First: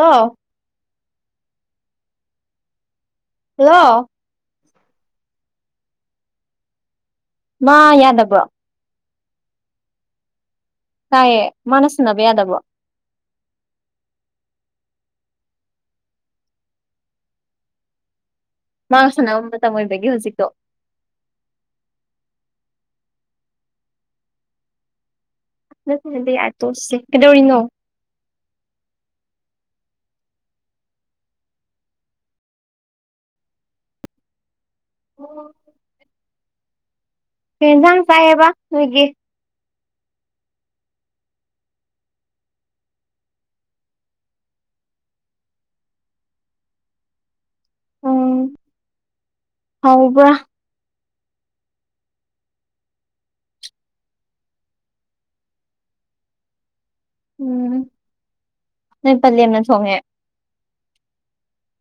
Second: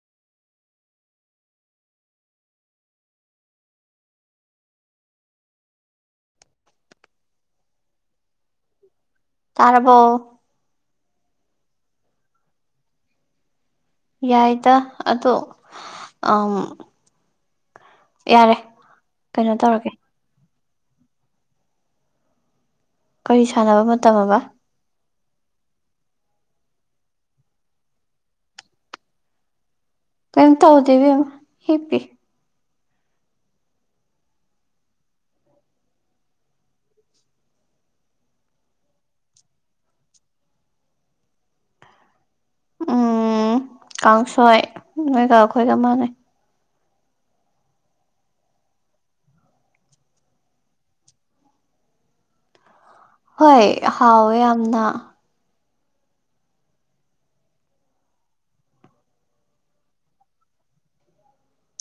ꯑꫭ꯫ ꯍꯜꯂꯣ꯫ ꯃꯥ ꯌꯥꯗꯕ꯭ꯔꯣ꯫ ꯇꯥꯔꯕꯣ꯫ ꯇꯥꯏꯌꯦ ꯃꯥꯅ ꯁꯅꯕ ꯌꯥꯗꯕ꯭ꯔꫭ꯫ ꯌꯥꯏꯗ ꯑꯗꫭ ꯑꯝ ꯌꯥꯔꯦ꯫ ꯃꯥꯥꯒ ꯁꯥꯟꯅꯕ ꯀꯩꯅꯣ ꯃꯇꯝ ꯇꯧꯔꯒꯦ ꯑꯣꯏꯕꯒꯤ ꯍꯧꯖꯤꯛꯇꯣ꯫ ꯀꯔꯤ ꯁꯥꯟꯅꯕ ꯃꯇꯝ ꯑꯕ꯫ ꯅꯠꯇꯦ ꯅꯗꯦ ꯌꯥ ꯇꯣꯁꯦ ꯀꯩꯗꯧꯔꯤꯅꯣ꯫ ꯀꯩꯝ ꯍꯧꯗꯦ ꯏꯕꯦꯝꯃ ꯍꯤꯞꯄꯤ꯫ [inaudible] ꯀꯩ ꯍꯦꯟꯖꯥꯡ ꯆꯥꯏꯑꯦꯕ ꯅꯣꯏꯒꯤ꯫ ꯀꯥꯡꯁꯣꯏ ꯅꯣꯏꯒ ꯑꯈꯣꯏꯒ ꯃꯥꯟꯅꯩ꯫ ꯍꯥꯎꯕ꯭ꯔꯥ꯫ ꯍꯣꯏ ꯍꯥꯎꯋꯦ ꯌꯥꯝꯅ꯫ ꯅꫭꯏ ꯄꯜꯂꯦꯝꯅ ꯊꯣꯡꯉꯦ꯫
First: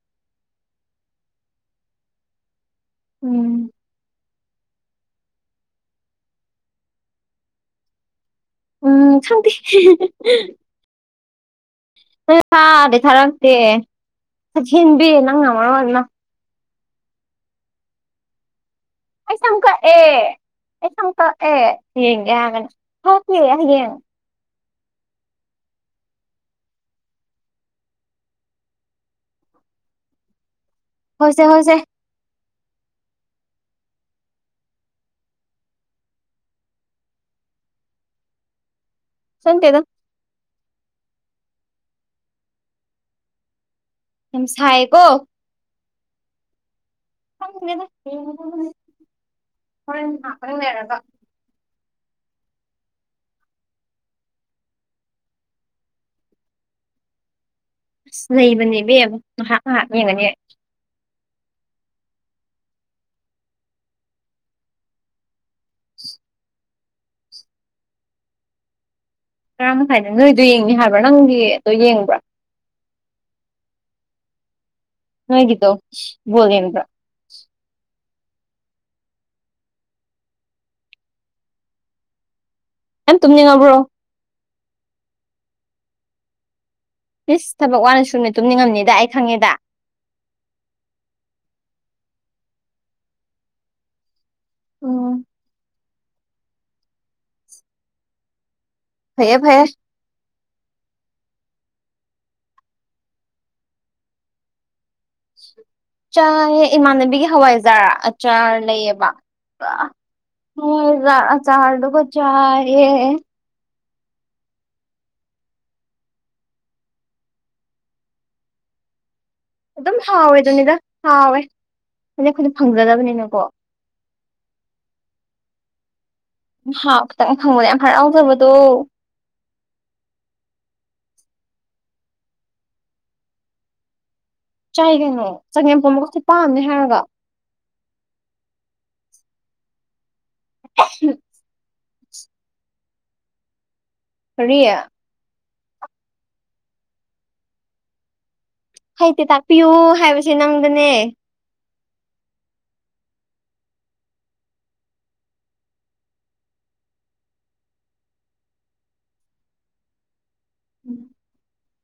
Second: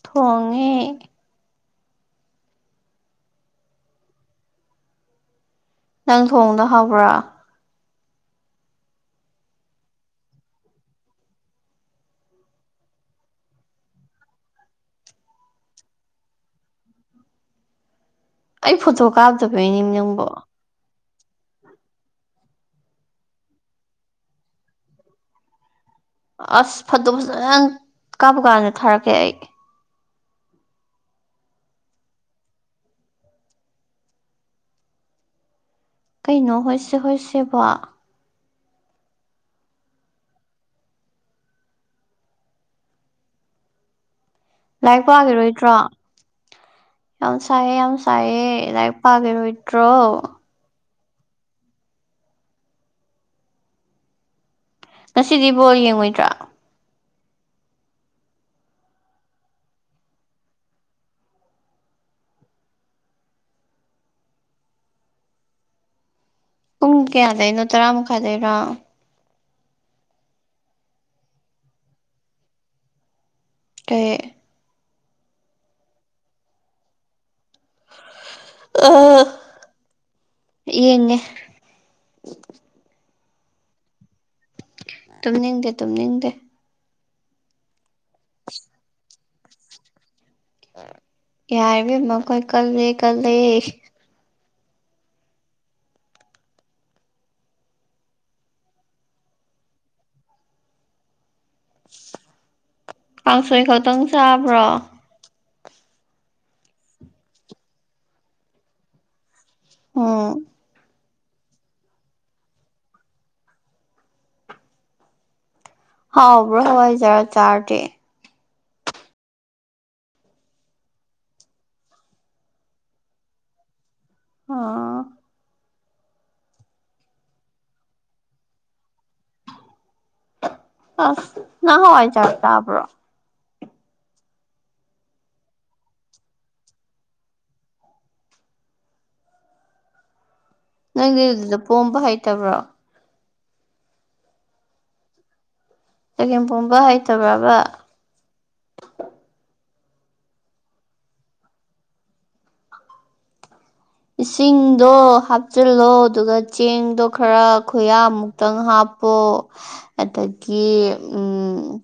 ꯊꯣꯡꯉꯦ꯫ ꯎꯝ ꯅꯪ ꯊꯣꯡꯗꫭ ꯍꯥꯎꯕ꯭ꯔꯥ꯫ ꯈꯪꯗꯦ [unintelligible] [inaudible] ꯊꯥꯗꯤ ꯊꯥꯔꯛꯇꯦ [inaudible] ꯅꯪꯅ ꯃꯔꯣꯟ ꯑꯃ꯫ ꯑꯩ ꯐꯣꯇꯣ ꯑꯩ ꯁꯝ ꯀꯥꯞꯇꯕꯩꯅꯦ ꯀꯛꯑꯦ ꯅꯪꯕꯣ꯫ ꯑꯩ ꯁꯝ ꯀꯛꯑꯦ ꯌꯦꯡꯒꯦ ꯍꯥꯥꯔꯛꯀꯅꯤ ꯊꫭꯛꯇꯦ ꯍꯌꯦꯡ꯫ ꯑꯁ ꯐꯠꯗꯣ ꯐꯖꯟ ꯀꯥꯕ ꯀꯥꯟꯗ ꯊꯥꯔꯛꯀꯦ ꯑꯩ꯫ ꯍꫭꯏꯁꯦ-ꯍꫭꯏꯁꯦ꯫ ꯀꯩꯅꯣ ꯍꯣꯏꯁꯦ ꯍꯁꯦꯕꯣ꯫ ꯈꯪꯇꯦꯗ꯫ ꯌꯥꯝ ꯁꯥꯏꯌꯦꯀꯣ ꯂꯥꯏꯔꯤꯛ ꯄꯥꯈꯤꯔꯣꯏꯗ꯭ꯔꯣ꯫ ꯌꯥꯝ ꯁꯥꯏꯌꯦ ꯈꯪꯗꯦꯗ ꯌꯥꯝ ꯁꯥꯏꯌꯦ ꯂꯥꯏꯔꯤꯛ ꯄꯥꯅꯤꯔꯣꯏꯗ꯭ꯔꯣ꯫ ꯇꯪ ꯅꯩꯔꯒ꯫ ꯉꯁꯤꯗꯤ ꯕꯣꯜ ꯌꯦꯡꯉꯣꯏꯗ꯭ꯔꯥ ꯑꯁ ꯂꯩꯕꯅꯦ ꯏꯕꯦꯝꯃ ꯉꯍꯥꯛ ꯉꯍꯥꯛ ꯌꯦꯡꯒꯅꯤ ꯑꯩ ꯄꯨꯡ ꯀꯌꯥꯗꯩꯩꯅꯣ ꯇꯔꯥꯃꯈꯥꯏꯗꯩꯩꯔꯣ ꯇꯔꯥꯃꯈꯥꯏꯗ ꯅꯣꯏꯗꯣ ꯌꯦꯡꯅꯤ ꯍꯥꯏꯕ꯭ꯔꯥ ꯅꯪꯒꯤ ꯗꯣ ꯌꯦꯡꯕ꯭ꯔꯥ ꯀꯩ ꯅꯣꯏꯒꯤꯗꯣ ꯕꯣꯜ ꯌꯦꯡꯕꯔ꯭ꯥ ꯑ ꯌꯦꯡꯉꯦ꯫ ꯌꯥꯝ ꯇꯨꯝꯅꯤꯡꯉꯕ꯭ꯔꯣ ꯇꯨꯝꯅꯤꯡꯗꯦ ꯇꯨꯝꯅꯤꯡꯗꯦ ꯏꯁ ꯊꯕꯛ ꯋꯥꯅ ꯁꯨꯝꯅꯤ ꯇꯨꯝꯅꯤꯡꯉꯝꯅꯤꯗ ꯑꯩ ꯈꯪꯉꯦꯗ ꯌꯥꯔꯦ ꯏꯕꯦꯝꯃ ꯑꯈꯣꯏ ꯀꯜꯂꯦ ꯀꯜꯂꯦ ꯑꯣ ꯐꯩꯌꯦ ꯐꯌꯦ ꯀꯥꯡꯁꯣꯏ ꯈꯛꯇꯪ ꯆꯥꯕ꯭ꯔꯣ ꯆꯥꯏꯌꯦ ꯏꯃꯥꯟꯅꯕꯤꯒꯤ ꯍꯋꯥꯏꯖꯥꯔ ꯑꯆꯥꯔ ꯂꯩꯌꯦꯕ ꯎꯝ ꯍꯋꯥꯏꯖꯥꯔ ꯑꯆꯥꯔꯗꯨꯒ ꯆꯥꯏꯌꯦ ꯍꯥꯎꯕ꯭ꯔꯣ ꯍꯋꯥꯏꯖꯥꯔ ꯑꯆꯥꯔꯗꯤ ꯑꯗꯨꯝ ꯍꯥꯎꯋꯦ ꯑꯗꯨꯅꯤꯗ ꯍꯥꯎꯋꯦ ꯍꯥꯏꯗꯤ ꯑꯩꯈꯣꯏꯗꯤ ꯐꯪꯖꯗꯕꯅꯤꯅꯀꯣ ꯍꯥ ꯃ ꯍꯥꯎ ꯈꯇꯪ ꯐꯪꯕꯗ ꯌꯥꯝ ꯍꯔꯥꯎꯖꯕꯗꯣ ꯑꯥ ꯅꯪ ꯍꯋꯥꯏꯖꯥꯔ ꯆꯥꯕꯔ꯭ꫭ ꯆꯥꯏ ꯀꯩꯅꯣ ꯆꯒꯦꯝꯄꯣꯝꯕꯒ ꯈꯨꯄꯥꯝ ꯑꯝꯅꯦ ꯍꯥꯏꯔꯒ ꯅꯪꯗꯤ ꯑꯗꯨꯗ ꯄꯣꯝꯕ ꯍꯩꯇꯕ꯭ꯔꯣ ꯀꯔꯤ ꯆꯒꯦꯝꯄꯣꯝꯕ ꯍꯩꯇꯕ꯭ꯔꯕ ꯍꯩꯇꯦ ꯇꯥꯛꯄꯤꯌꯨ ꯍꯥꯏꯕꯁꯦ ꯅꯪꯗꯅꯦ ꯏꯁꯤꯡꯗꯣ ꯍꯥꯞꯆꯤꯜꯂꯣ ꯑꯗꯨꯒ ꯆꯦꯡꯗꯣ ꯈꯔ ꯈꯨꯌꯥꯃꯨꯛꯇꯪ ꯍꯥꯞꯄꯣ [inaudible] ꯑꯠꯗꯒꯤ ꯎꯝ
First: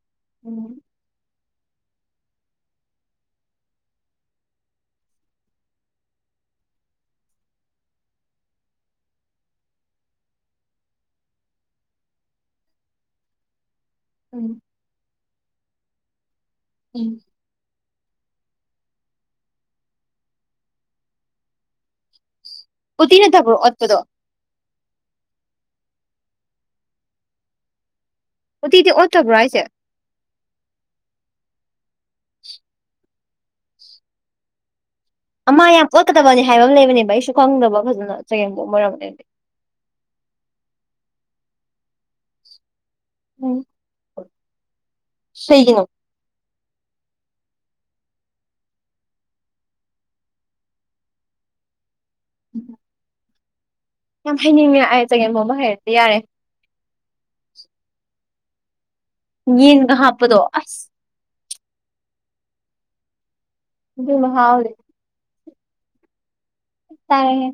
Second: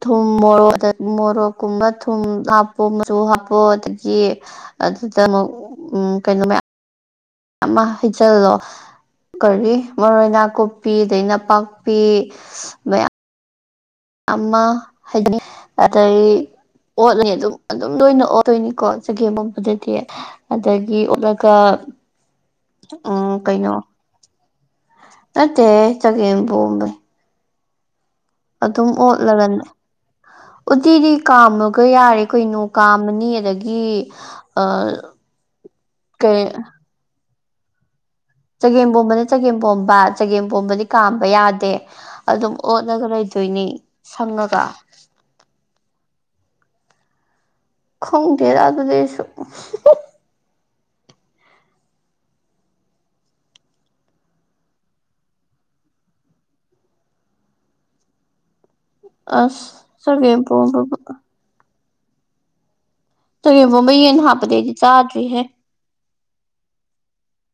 ꯊꯨꯝ ꯃꯣꯔꯣꯛꯗ ꯃꯣꯔꯣꯛꯀꯨꯝꯕ ꯊꯨꯝ ꯍꯥꯞꯄꯣ ꯃꯆꯨ ꯍꯥꯞꯄꯣ ꯑꯗꯒꯤ ꯑꯗꯨꯗ ꯑꯃꯨꯛ ꯎꯝ ꯀꯩꯅꯣ ꯃꯌꯥꯝ ꯑꯃ ꯍꯩꯖꯜꯂꯣ ꯀꯔꯤ ꯃꯔꯣꯏ ꯅꯥꯀꯨꯞꯄꯤ ꯑꯗꯩ ꯅꯄꯥꯛꯄꯤ ꯃꯌꯥꯝ ꯑꯃ ꯍꯥꯏꯗꯤ ꯑꯗꯩ ꯑꯣꯠꯂꯅꯤ ꯑꯗꯨꯝ ꯑꯗꯨꯝ ꯇꯣꯏꯅ ꯑꯣꯠꯇꯣꯏꯅꯤꯀꯣ ꯆꯒꯦꯝ ꯄꯣꯝꯕꯗꯗꯤ ꯑꯗꯒꯤ ꯑꯣꯠꯂꯒ ꯎꯇꯤ ꯎꯝ ꯅꯠꯇꯕ꯭ꯔꯣ ꯀꯩꯅꯣ ꯑꯣꯠꯄꯗꯣ ꯅꯠꯇꯦꯍꯦ ꯆꯒꯦꯝ ꯄꯣꯝꯕꯩ ꯎꯇꯤꯗꯤ ꯑꯗꯨꯝ ꯑꯣꯠꯇꯕ꯭ꯔꯣ ꯑꯣꯠꯂꯒꯟ ꯍꯥꯏꯁꯦ ꯎꯇꯤꯗꯤ ꯀꯥꯝꯃꯒ ꯌꯥꯔꯦ ꯀꯣꯏꯅꯣ ꯀꯥꯝꯃꯅꯤ ꯑꯗꯒꯤ ꯒꯤ ꯑ ꯑꯃ ꯌꯥꯝ ꯑꯣꯠꯀꯗꯕꯅꯤ ꯀꯩ ꯍꯥꯏꯕ ꯑꯃ ꯂꯩꯕꯅꯦꯕ ꯑꯩꯁꯨ ꯈꯪꯗꯕ ꯐꯖꯅ ꯆꯒꯦꯝꯄꯣꯝ ꯆꯒꯦꯝꯕꯣꯝꯕꯅꯦ ꯑꯣꯏꯔꯝꯒꯅꯤ ꯆꯒꯦꯝꯄꯣꯝꯕꯥꯠ ꯆꯒꯦꯝ ꯄꯣꯝꯕꯗꯤ ꯀꯥꯝꯕ ꯌꯥꯗꯦ ꯑꯗꯨꯝ ꯑꯣꯠꯂꯒ ꯂꯩꯗꯣꯏꯅꯤ ꯁꯪꯉꯒ ꯁꯩꯒꯤꯅꯣ ꯈꯪꯗꯦꯔꯥ ꯑꯗꯨꯗꯤ ꯑꯩꯁꯨ ꯎꯝ ꯌꯥꯝ ꯍꯩꯅꯤꯡꯉꯦ ꯑꯩ ꯆꯒꯦꯝꯄꯣꯝꯕ ꯍꯩꯔꯗꯤ ꯌꯥꯔꯦ ꯑꯁ ꯌꯦꯟꯒ ꯍꯞꯄꯗꯣ ꯆꯒꯦꯝ ꯑꯁ ꯄꯣꯝꯕꯕꯨ ꯆꯒꯦꯝꯄꯣꯝꯕ ꯑꯗꯨꯏ ꯌꯦꯟ ꯍꯥꯞꯄꯗꯤ ꯃꯍꯥꯎꯗꯤ ꯑꯩꯗꯤ ꯆꯥꯗ꯭ꯔꯤꯍꯦ ꯆꯥꯔꯦꯍꯦ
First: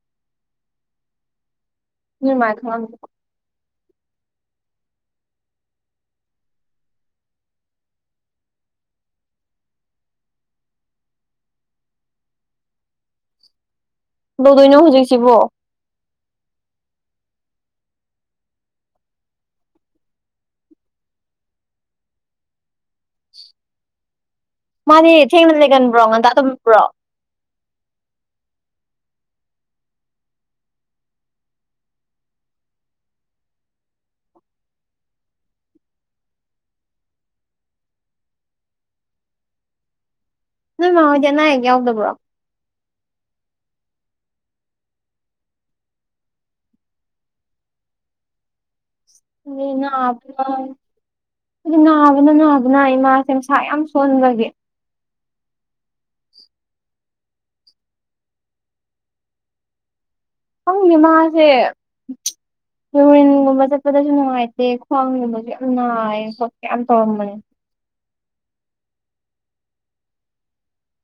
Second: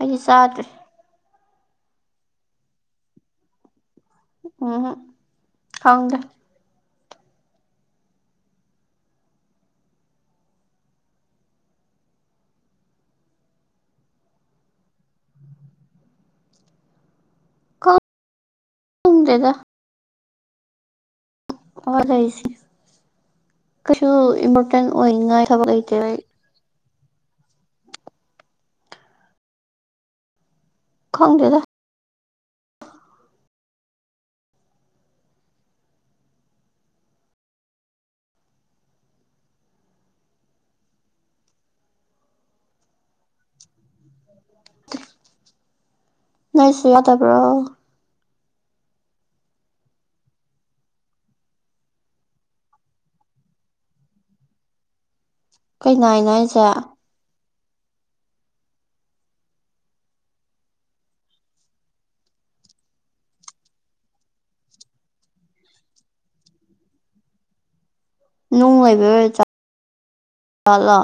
ꯑꯩꯗꯤ ꯆꯥꯗ꯭ꯔꯤ ꯅꯣꯢ ꯃꯥ ꯊꯣꯡꯍꯜꯂꯨ ꯎꯝꯍꯨꯝ ꯈꯪꯗꯦ ꯀꯨꯗꯧꯗꯨꯏꯅꯣ ꯍꯧꯖꯤꯛꯁꯤꯕꯣ ꯈꯪꯗꯦꯗ ꯍꯣꯢ [unintelligible] [unintelligible] ꯀꯩꯁꯨ ꯃꯥꯗꯤ ꯑꯣꯏꯅꯤꯡꯉꯥꯏ ꯊꯦꯡꯅ ꯊꯕꯛ ꯂꯩꯇꯦ ꯂꯩꯒꯟꯕ꯭ꯔꯣ ꯑꯩ ꯉꯟꯇ ꯇꯝꯕ꯭ꯔꯣ ꯈꯪꯗꯦꯗ ꯅꯣꯢ ꯃꯥꯍꯣꯢꯗꯤ ꯑꯅꯥ ꯑꯌꯦꯛ ꯌꯥꯎꯗꯕ꯭ꯔꯣ ꯅꯣꯢꯁꯨ ꯌꯥꯎꯗꯕ꯭ꯔꯣ ꯃꯤ [unintelligible] ꯄꯪ ꯅꯥꯕꯅ ꯅꯥꯕꯅ ꯏꯃꯥꯁꯦ ꯃꯁꯥ ꯌꯥꯝ ꯁꯣꯟꯕꯒꯤ ꯀꯩ ꯅꯥꯢꯅꯣ ꯍꯥꯢꯁꯤ ꯈꯪꯗꯦ ꯃꯥꯁꯦ [unintelligible] ꯒꯨꯝꯕ ꯆꯠꯄꯗꯁꯨ ꯅꯨꯡꯉꯥꯏꯇꯦ ꯈ꯭ꯋꯥꯡꯒꯨꯝꯕꯁꯨ ꯌꯥꯝ ꯅꯥꯏꯌꯦ ꯈꯣꯠ ꯌꯥꯝ ꯇꯧꯔꯝꯕꯅꯦ ꯅꯨꯡ ꯂꯩꯕꯩ ꯑꯣꯏꯖꯠꯂꯣ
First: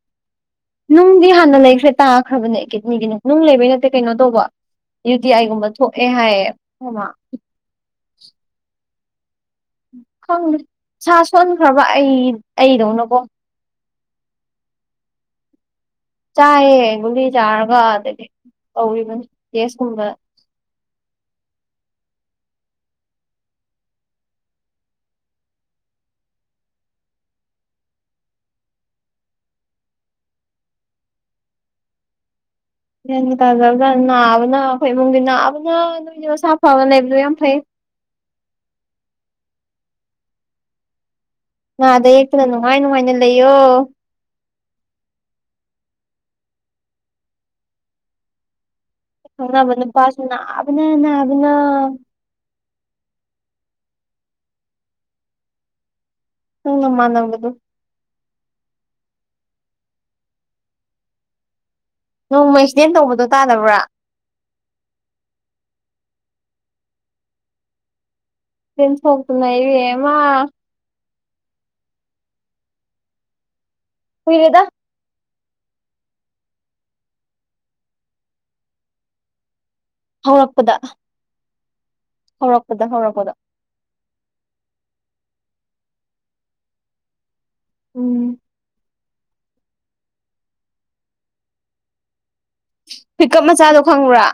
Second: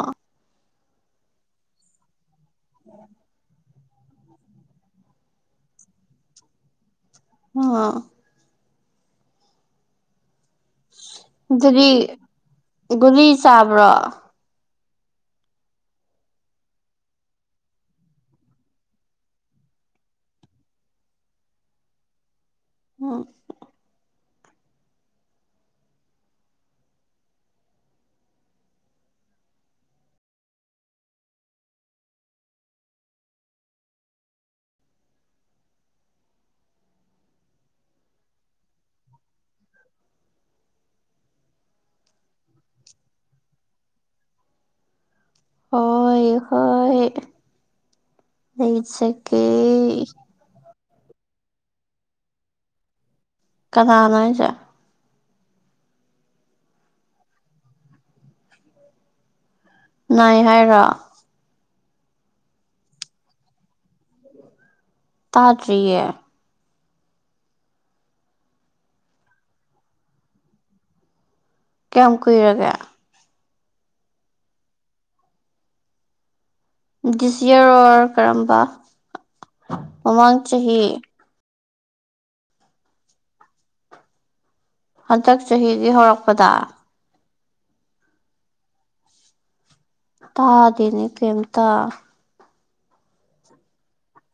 ꯅꯨꯡꯗꯤ ꯍꯥꯟꯅ ꯂꯩꯈ꯭ꯔꯦ ꯇꯥꯈ꯭ꯔꯕꯅꯦ ꯀꯤꯠꯅꯤꯒꯤ ꯅꯨꯡ ꯂꯩꯕꯩ ꯅꯠꯇ ꯀꯩꯅꯣ ꯇꯧꯕ ꯌꯨ ꯇꯤ ꯑꯥꯏꯒꯨꯝꯕ ꯊꯣꯛꯑꯦ ꯍꯥꯏꯌꯦ ꯈꯣꯢ ꯃꯥ ꯑꯥ ꯈꯪꯗꯦ ꯃꯁꯥ ꯁꯣꯟꯈ꯭ꯔꯕꯥ ꯑꯗꯨꯗꯤ ꯑꯩ ꯑꯩꯗꯧꯅꯀꯣ ꯒꯨꯂꯤ ꯆꯥꯕ꯭ꯔꯣ ꯆꯥꯏꯌꯦ ꯒꯨꯂꯤ ꯆꯥꯔꯒ ꯑꯗꯒꯤ ꯇꯧꯔꯤꯕꯁꯦ ꯇꯦꯁꯒꯨꯝꯕ ꯑꯝ ꯒ꯭ꯌꯥꯟ ꯇꯥꯖꯕ ꯅꯕꯥꯅ ꯑꯩꯈꯣꯏ ꯏꯃꯨꯡꯗꯤ ꯅꯕꯥꯅ ꯅꯣꯏꯗꯤ ꯃꯁꯥ ꯐꯕ ꯂꯩꯕꯗꯣ ꯌꯥꯝ ꯐꯩ ꯅꯥꯗ ꯌꯦꯛꯇꯅ ꯅꯨꯡꯉꯥꯏ ꯅꯨꯡꯉꯥꯏꯅ ꯂꯩꯌꯣ ꯍꯣꯏ ꯍꯣꯏ ꯂꯩꯖꯒꯦ ꯈꯪꯅꯕ ꯅꯨꯄꯥꯁꯨ ꯅꯕꯥꯅ ꯅꯕꯥꯅ ꯀꯅꯥꯅꯣ ꯍꯥꯏꯁꯦ ꯅꯣꯢ ꯅꯃꯥꯟꯅꯕꯗꯨ ꯅꯥꯏ ꯍꯥꯏꯔꯣ ꯅꯣꯡꯃ ꯑꯦꯛꯁꯤꯗꯦꯟ ꯇꯧꯕꯗꯧ ꯇꯥꯗꯕ꯭ꯔꯥ ꯇꯥꯗ꯭ꯔꯤꯌꯦ ꯑꯦꯛꯁꯤꯗꯦꯟ ꯊꯣꯛꯇꯅ ꯢꯕꯦꯝꯃꯥ ꯀꯌꯥꯝ ꯀꯨꯏꯔꯒꯦ ꯀꯨꯏꯔꯦꯗ ꯗꯤꯁ ꯌꯔ ꯑꯣꯔ ꯀꯔꯝꯕ ꯃꯃꯥꯡ ꯍꯧꯔꯛꯄꯗ ꯆꯍꯤ ꯍꯧꯔꯛꯄꯗ ꯍꯧꯔꯛꯄꯗ ꯍꯟꯗꯛ ꯆꯍꯤꯒꯤ ꯍꯧꯔꯛꯄꯗ ꯎꯝ ꯇꯥꯗꯦꯅꯦ ꯀꯤꯝꯇ ꯍꯨꯢꯀꯞ ꯃꯆꯥꯗꯣ ꯈꯪꯕ꯭ꯔꯥ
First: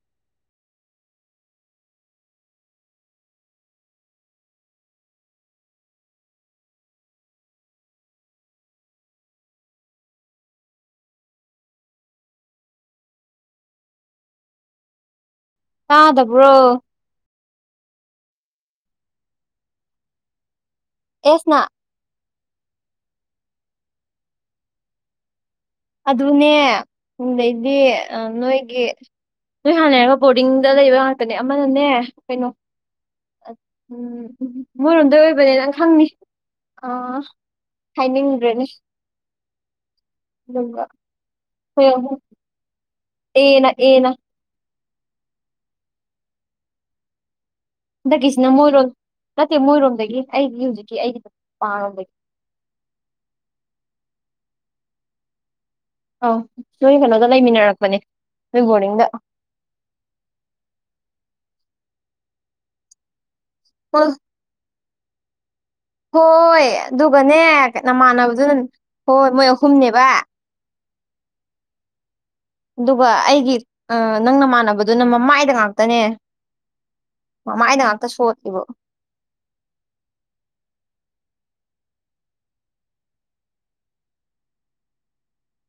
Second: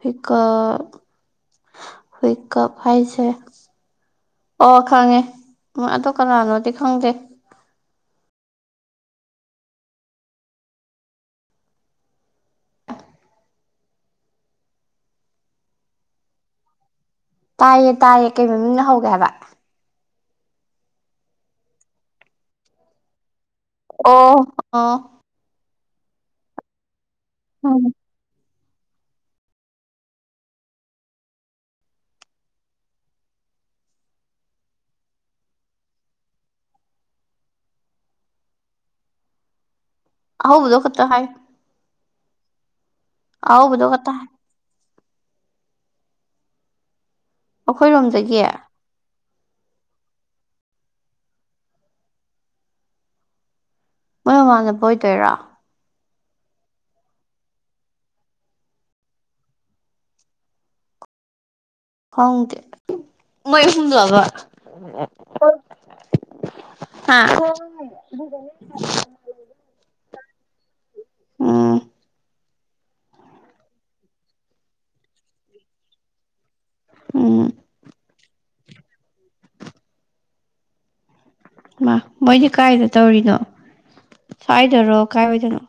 ꯍꯨꯢꯀꯞ ꯍꯨꯢꯀꯞ ꯍꯥꯏꯁꯦ ꯑꯣ ꯈꯪꯉꯦ [unintelligible] ꯀꯅꯥꯅꯣꯗꯤ ꯈꯪꯗꯦ ꯇꯥꯗꯕ꯭ꯔꯣ ꯇꯥꯏꯌꯦ ꯇꯥꯏꯌꯦ ꯀꯩ ꯃꯃꯤꯡꯅ ꯍꯧꯒꯦ ꯍꯥꯏꯕ ꯑꯦꯁꯅ ꯑꯣ ꯑꫭ ꯑꯗꯨꯅꯦ [unintelligible] ꯗꯩꯗꯤ ꯎꯝ ꯅꯣꯏꯒꯤ ꯅꯣꯏ ꯍꯥꯟꯅꯩ ꯑꯃ ꯕꯣꯔꯗꯤꯡꯗ ꯂꯩꯕ ꯉꯥꯛꯇꯅꯦ ꯑꯃꯅꯅꯦ ꯀꯩꯅꯣ ꯎꯝ ꯎꯝ ꯃꯣꯏꯔꯣꯝꯗꯩ ꯑꯣꯏꯕꯅꯦ ꯅꯪ ꯈꯪꯅꯤ ꯑꯥ ꯍꯥꯏꯅꯤꯡꯗ꯭ꯔꯦꯅꯦ [unintelligible] ꯥ [unintelligible] [unintelligible] ꯑꯦꯅ ꯑꯍꯧꯕꯗꯣ ꯑꯦꯅ ꯈꯇ ꯑꯩꯈꯣꯏꯔꯣꯝꯗꯒꯤ ꯍꯟꯗꯛꯀꯤꯁꯤꯅ ꯃꯣꯏꯔꯣꯝ ꯅꯠꯇꯦ ꯃꯣꯏꯔꯣꯝꯗꯒꯤ ꯑꯩꯒꯤ ꯍꯧꯖꯤꯛꯀꯤ ꯑꯩꯒꯤ [unintelligible] ꯔꯣꯝꯗꯒꯤ ꯃꯣꯏ ꯃꯃꯥꯟꯅꯕ ꯑꯣꯏꯗꯣꯏꯔꫭ ꯑꯧ ꯅꯣꯏ ꯀꯩꯅꯣꯗ ꯂꯩꯃꯤꯟꯅꯔꯛꯄꯅꯦ ꯅꯣꯏ ꯕꯣꯔꯗꯤꯡꯗ ꯈꯪꯗꯦ ꯃꯣꯏ ꯍꯣꯏ ꯑꯍꯨꯝꯂꯕ ꯍꯣꯏ ꯍꯥ ꯑꯗꯨꯒꯅꯦ ꯅꯃꯥꯟꯅꯕꯗꯨꯅ ꯍꯣꯏ ꯃꯣꯏ ꯑꯍꯨꯝꯅꯦꯕ ꯎꯝ ꯑꯗꯨꯒ ꯑꯩꯒꯤ ꯅꯪ ꯅꯃꯥꯟꯅꯕꯗꯨꯅ ꯃꯃꯥꯏꯗ ꯉꯥꯛꯇꯅꯦ ꯎꯝ ꯃꯃꯥꯏꯗ ꯉꯥꯛꯇ ꯁꫭꯠꯈꯤꯕ ꯍꯩꯃꯥ ꯃꯣꯏꯗꯤ ꯀꯥꯏꯗ ꯇꯧꯔꯤꯅꯣ ꯁ꯭ꯋꯥꯏꯗꯔꯣ ꯀꯥꯏ ꯋꯥꯏꯗꯅꯣ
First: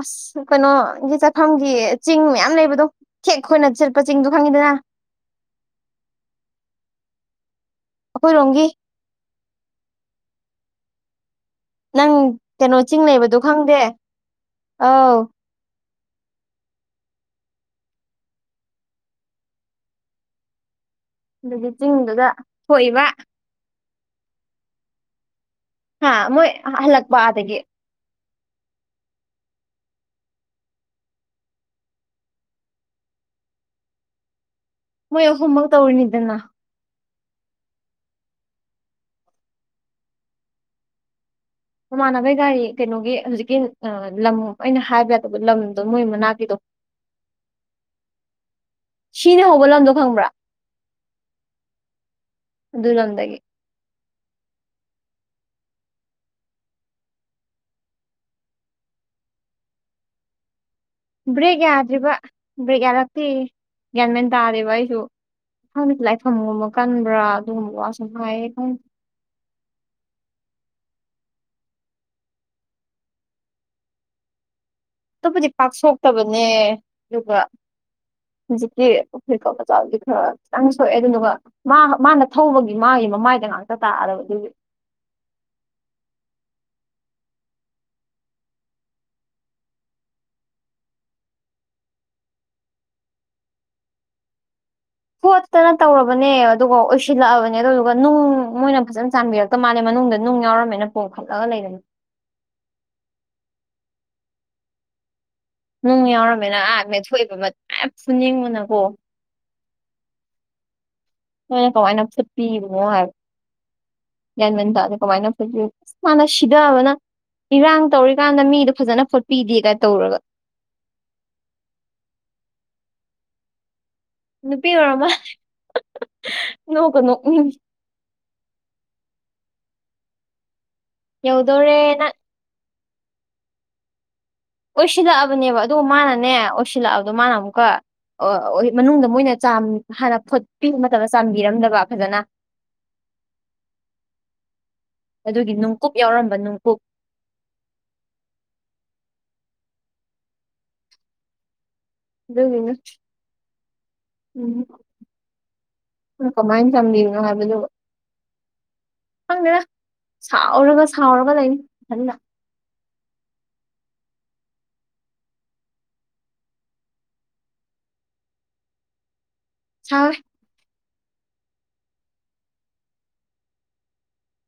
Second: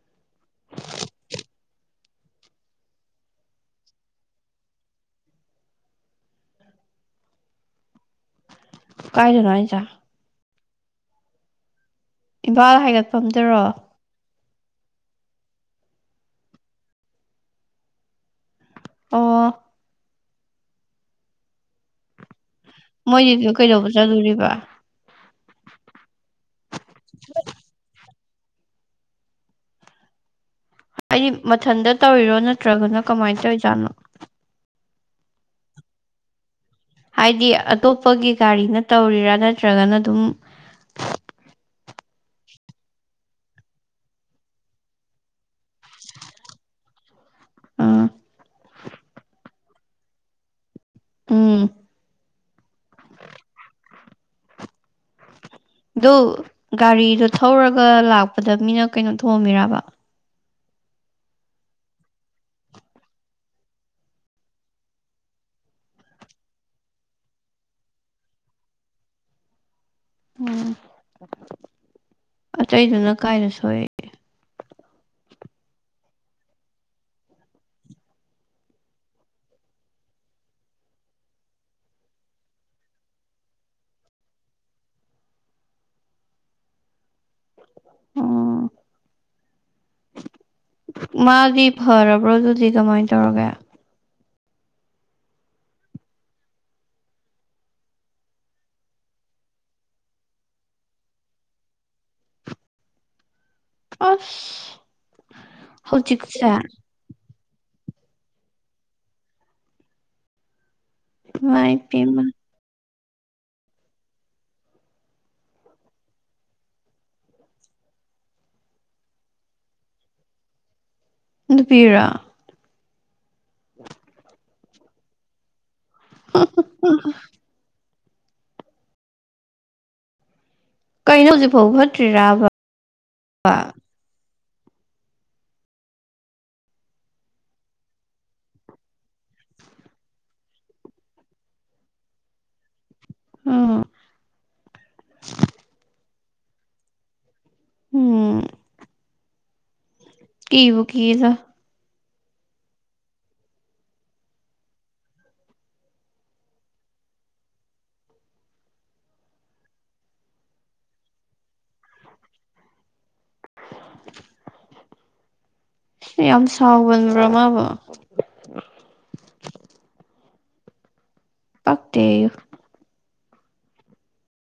ꯑꯁ ꯀꯩꯅꯣꯒꯤ ꯆꯠꯐꯝꯒꯤ ꯆꯤꯡ ꯃꯌꯥꯝ ꯂꯩꯕꯗꯣ ꯊꯦꯛ ꯈꯣꯏꯅ ꯆꯠꯄ ꯆꯤꯡꯗꯣ ꯈꯪꯉꯤꯗꯅ ꯑꯈꯣꯏꯔꯣꯡꯝꯒꯤ ꯀꯥꯏꯗꯅꫭ ꯍꯥꯏꯖꯦ ꯅꯪ ꯀꯩꯅꯣ ꯏꯝꯐꯥꯜ ꯆꯤꯡ ꯂꯩꯕꯗꯣ ꯍꯥꯏꯒꯠꯐꯝꯗꯔꯣ ꯈꯪꯗꯦ ꯑꯥꯎ ꯑꯣ ꯑꯗꯨꯒꯤ ꯆꯤꯡꯗꯨꯗ ꯊꯣꯛꯏꯕ ꯃꯣꯏꯗꯤ ꯑꯗꯨꯗ ꯀꯩꯗꯧꯕ ꯆꯠꯂꯨꯔꯤꯕ ꯍꯥ ꯃꯣꯏ ꯍꯜꯂꯛꯄ ꯑꯥꯗꯒꯤ ꯑꯩꯗꯤ ꯃꯊꯟꯇ ꯇꯧꯔꯤꯔꯣ ꯅꯠꯇ꯭ꯔꯒꯅ ꯀꯃꯥꯏꯟ ꯇꯧꯔꯤꯖꯥꯠꯅꯣ ꯃꯣꯏ ꯑꯍꯨꯝꯃꯒ ꯇꯧꯔꯤꯅꯤꯗꯅ ꯍꯥꯏꯗꯤ ꯑꯇꯣꯞꯄꯒꯤ ꯒꯥꯔꯤꯅ ꯇꯧꯔꯤꯔ ꯅꯠꯇ꯭ꯔꯒꯅ ꯑꯗꯨꯝ ꯃꯃꯥꯟꯅꯕꯩ ꯒꯥꯔꯤ ꯀꯩꯅꯣꯒꯤ ꯍꯧꯖꯤꯛꯀꯤ ꯂꯝ ꯑꯩꯅ ꯍꯥꯏꯕ ꯌꯥꯗꯕ ꯂꯝꯗꯣ ꯃꯣꯏ ꯃꯅꯥꯛꯀꯤꯗꯣ [inaudible] ꯎꯝ ꯁꯤꯅ ꯍꯧꯕ ꯂꯝꯗꯣ ꯈꯪꯕ꯭ꯔ ꯎꯝ ꯑꯗꯨ ꯂꯝꯗꯒꯤ ꯑꯗꯨ ꯒꯥꯔꯤꯗꯣ ꯊꯧꯔꯒ ꯂꯥꯛꯄꯗ ꯃꯤꯅ ꯀꯩꯅꯣ ꯊꯣꯝꯃꯤꯔꯕ ꯕ꯭ꯔꯦꯛ ꯌꯥꯗ꯭ꯔꯤꯕ ꯕ꯭ꯔꯦꯛ ꯌꯥꯔꯛꯇꯦꯌꯦ ꯒ꯭ꯌꯥꯟꯃꯦꯟ ꯇꯥꯗꯦꯕ ꯑꯩꯁꯨ [unintelligible] ꯂꯥꯏꯐꯝꯒꯨꯝꯕ ꯀꯟꯕ꯭ꯔ ꯑꯗꯨꯒꯨꯝꯕ ꯋꯥ ꯁꯨꯝ ꯍꯥꯏꯌꯦ ꯑꯩ [unintelligible] ꯎꯝ ꯑꯇꯩꯗꯨꯅ ꯀꯥꯏꯗ ꯁꯣꯛꯏ ꯑꯇꫭꯞꯄꯗꯤ ꯄꯥꯛ ꯁꯣꯛꯇꯕꯅꯦ ꯑꯗꯨꯒ ꯍꯧꯖꯤꯛꯀꯤ [unintelligible] ꯈꯔ ꯈꯤꯇꯪ ꯁꯣꯛꯑꯦ ꯑꯗꯨꯗꯨꯒ ꯃꯥ ꯃꯥꯅ ꯊꯧꯕꯒꯤ ꯃꯥꯒꯤ ꯃꯃꯥꯏꯗ ꯉꯥꯛꯇ ꯇꯥꯔꯕ ꯑꯗꯨꯒꯤ ꯎꯝ ꯃꯥꯗꯤ ꯐꯔꯕ꯭ꯔꯣ ꯑꯗꯨꯗꯤ ꯀꯃꯥꯏꯅ ꯇꯧꯔꯒꯦ ꯈꯣꯠꯇꯅ ꯇꯧꯔꯕꯅꯦ ꯑꯗꯨꯒ ꯑꯣꯏꯁꯤꯜꯂꯛꯑꯕꯅꯦ ꯑꯗꯨꯗꯨꯒ ꯅꯨꯡ ꯃꯣꯏꯅ ꯐꯖꯅ ꯆꯥꯕꯤꯔꯛ ꯃꯥꯜꯂꯦ ꯃꯅꯨꯡꯗ ꯅꯨꯡ ꯌꯥꯎꯔꯝꯃꯦꯅ ꯄꯣꯈꯠꯂꯒ ꯂꯩꯕꯅꯤ ꯑꯁ ꯅꯨꯡ ꯍꯧꯖꯤꯛꯁꯦ ꯌꯥꯎꯔꯝꯃꯤꯅ ꯑꯥ ꯃꯦꯊꯣꯛꯏꯕ ꯃꯌꯥꯝ ꯐꯨꯅꯤꯡꯉꯨꯅꯀꯣ ꯅꯣꯏꯅ ꯏꯃꯥꯏ ꯀꯃꯥꯏꯅ ꯄꯦꯝꯃ ꯐꫭꯄꯤꯕꯅꯣ ꯍꯥꯏꯕ ꯒ꯭ꯌꯥꯟꯃꯟꯗꯥꯗ ꯀꯃꯥꯏꯅ ꯐꫭꯠꯔꯤꯅꫭ ꯑꯁ ꯃꯥꯅ ꯁꯤꯗꯑꯕꯅ ꯏꯔꯥꯡ ꯇꯧꯔꯤꯀꯥꯟꯗ ꯃꯤꯗꯣ ꯐꯖꯅ ꯐꯣꯠꯄꯤꯗꯦꯒꯥꯏꯅ ꯇꯧꯔꯒ ꯅꯨꯄꯤꯔꫭ ꯅꯨꯄꯤ ꯑꯣꯏꯔꯃ ꯅꯣꯛ ꯀ ꯅꯣꯛ ꯏ ꯀꯩꯅꯣ ꯍꯧꯖꯤꯛꯐꯥꯎ ꯌꯧꯗꯣꯔꯦꯅ ꯐꯠꯇ꯭ꯔꯤꯔꯕ ꯑꯣꯏꯁꯤꯜꯂꯛꯑꯕꯅꯦꯕ ꯑꯗꯨ ꯃꯥꯅꯅꯦ ꯑꯣꯏꯁꯤꯜꯂꯛꯑꯕꯗꯣ ꯃꯥꯅ ꯑꯃꯨꯛꯀ ꯑꯣ ꯃꯅꯨꯡꯗ ꯃꯣꯏꯅ ꯍꯥꯟꯅ ꯐꯣꯠꯄꯤꯕ ꯃꯇꯝꯗ ꯆꯥꯝꯕꯤꯔꯝꯗꯕ ꯐꯖꯅ ꯎꯝ ꯑꯗꯨꯒꯤ ꯅꯨꯡꯀꯨꯞ ꯌꯥꯎꯔꯝꯕ ꯅꯨꯡ ꯎꯝ ꯀꯕꯨ ꯀꯤꯌꯦꯗ ꯑꯗꯨꯝꯅ [inaudible] ꯀꯃꯥꯏꯅ ꯇꯝꯕꯤꯅꯣ ꯍꯥꯏꯕꯗꯨ ꯈꯪꯗꯅ ꯁꯥꯎꯔꯒ ꯁꯥꯎꯔꯒ ꯂꯩꯅꯤ [inaudible] ꯌꯥꯝ ꯁꯥꯎꯒꯟꯕ꯭ꯔ ꯃꯥꯕꯨ ꯁꯥꯎꯏ ꯄꯛꯇ°ꯌꯨ